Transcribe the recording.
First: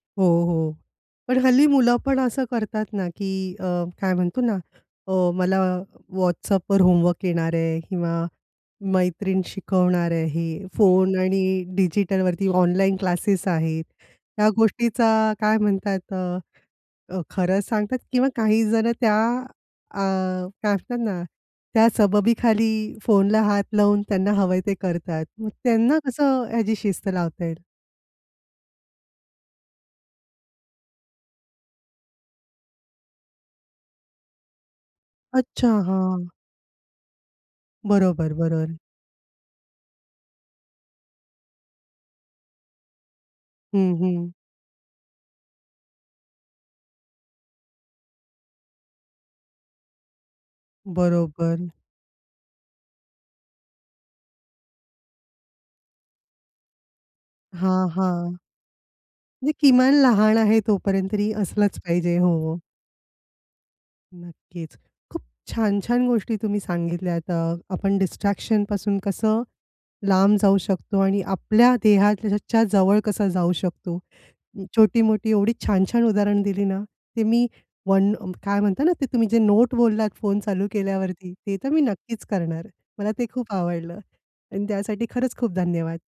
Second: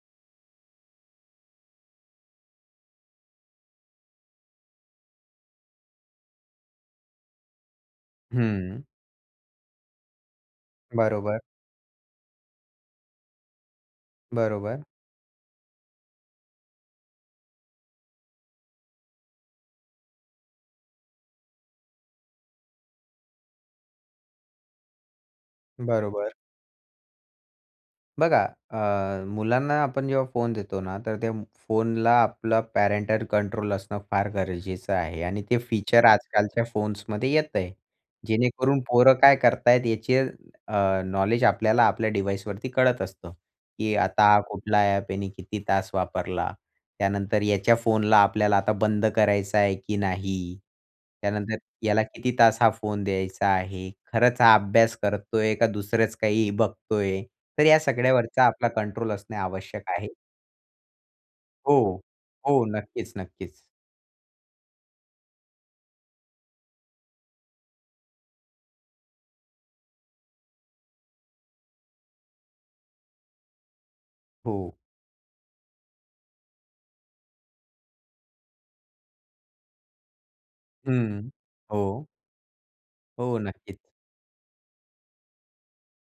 हो, हो. पण हल्ली मुलं पण असं करतात ना, की अ, काय म्हणतो ना अ, मला WhatsAppवर होमवर्क येणार आहे. किंवा हं. मैत्रीण शिकवणार आहे. हे फोन बरोबर. आणि डिजिटलवरती ऑनलाईन क्लासेस आहेत. त्या बरोबर. गोष्टीचा काय म्हणतात अ, खरंच सांगतात किंवा काही जण त्या अ, काय असतात ना, त्या सबबीखाली फोनला हात लावून त्यांना हवंय ते करतात. मग त्यांना बरोबर. कसं ह्याची शिस्त लावता येईल? बघा अ, मुलांना आपण जेव्हा फोन देतो ना, तर त्या फोनला आपलं पॅरेंटल कंट्रोल असणं फार गरजेचं आहे. आणि ते अच्छा. फीचर हां. आजकालच्या फोन्समध्ये येत आहे, बरोबर, बरोबर. जेणेकरून पोरं काय करत आहेत याचे अ, नॉलेज आपल्याला आपल्या डिव्हाइसवरती कळत असतं. हं, की हं. आता कुठला ॲप याने किती तास वापरला? त्यानंतर याच्या फोनला आपल्याला आता बंद करायचं आहे, की नाही? त्यानंतर बरोबर. याला किती तास हा फोन द्यायचा आहे? खरंच हा अभ्यास करतोय का दुसरंच काही बघतोय? तर या हां, हां. सगळ्यावरचा आपला कंट्रोल असणे म्हणजे आवश्यक किमान आहे. लहान आहे तोपर्यंत तरी असलंच हो, पाहिजे हो. हो. नक्कीच नक्कीच. नक्कीच. खूप छान छान गोष्टी तुम्ही सांगितल्यात, अ आपण डिस्ट्रॅक्शन पासून कसं लांब जाऊ शकतो आणि आपल्या देहाच्या [unintelligible] जवळ कसं जाऊ शकतो? हो. छोटी-मोठी एवढी छान छान उदाहरण दिली ना, ते मी वन काय म्हणता ना, ते तुम्ही जे नोट बोललात फोन चालू हं, केल्यावरती ते तर मी हो. नक्कीच करणार. मला ते हो. खूप नक्कीच. आवडलं. आणि त्यासाठी खरंच खूप धन्यवाद.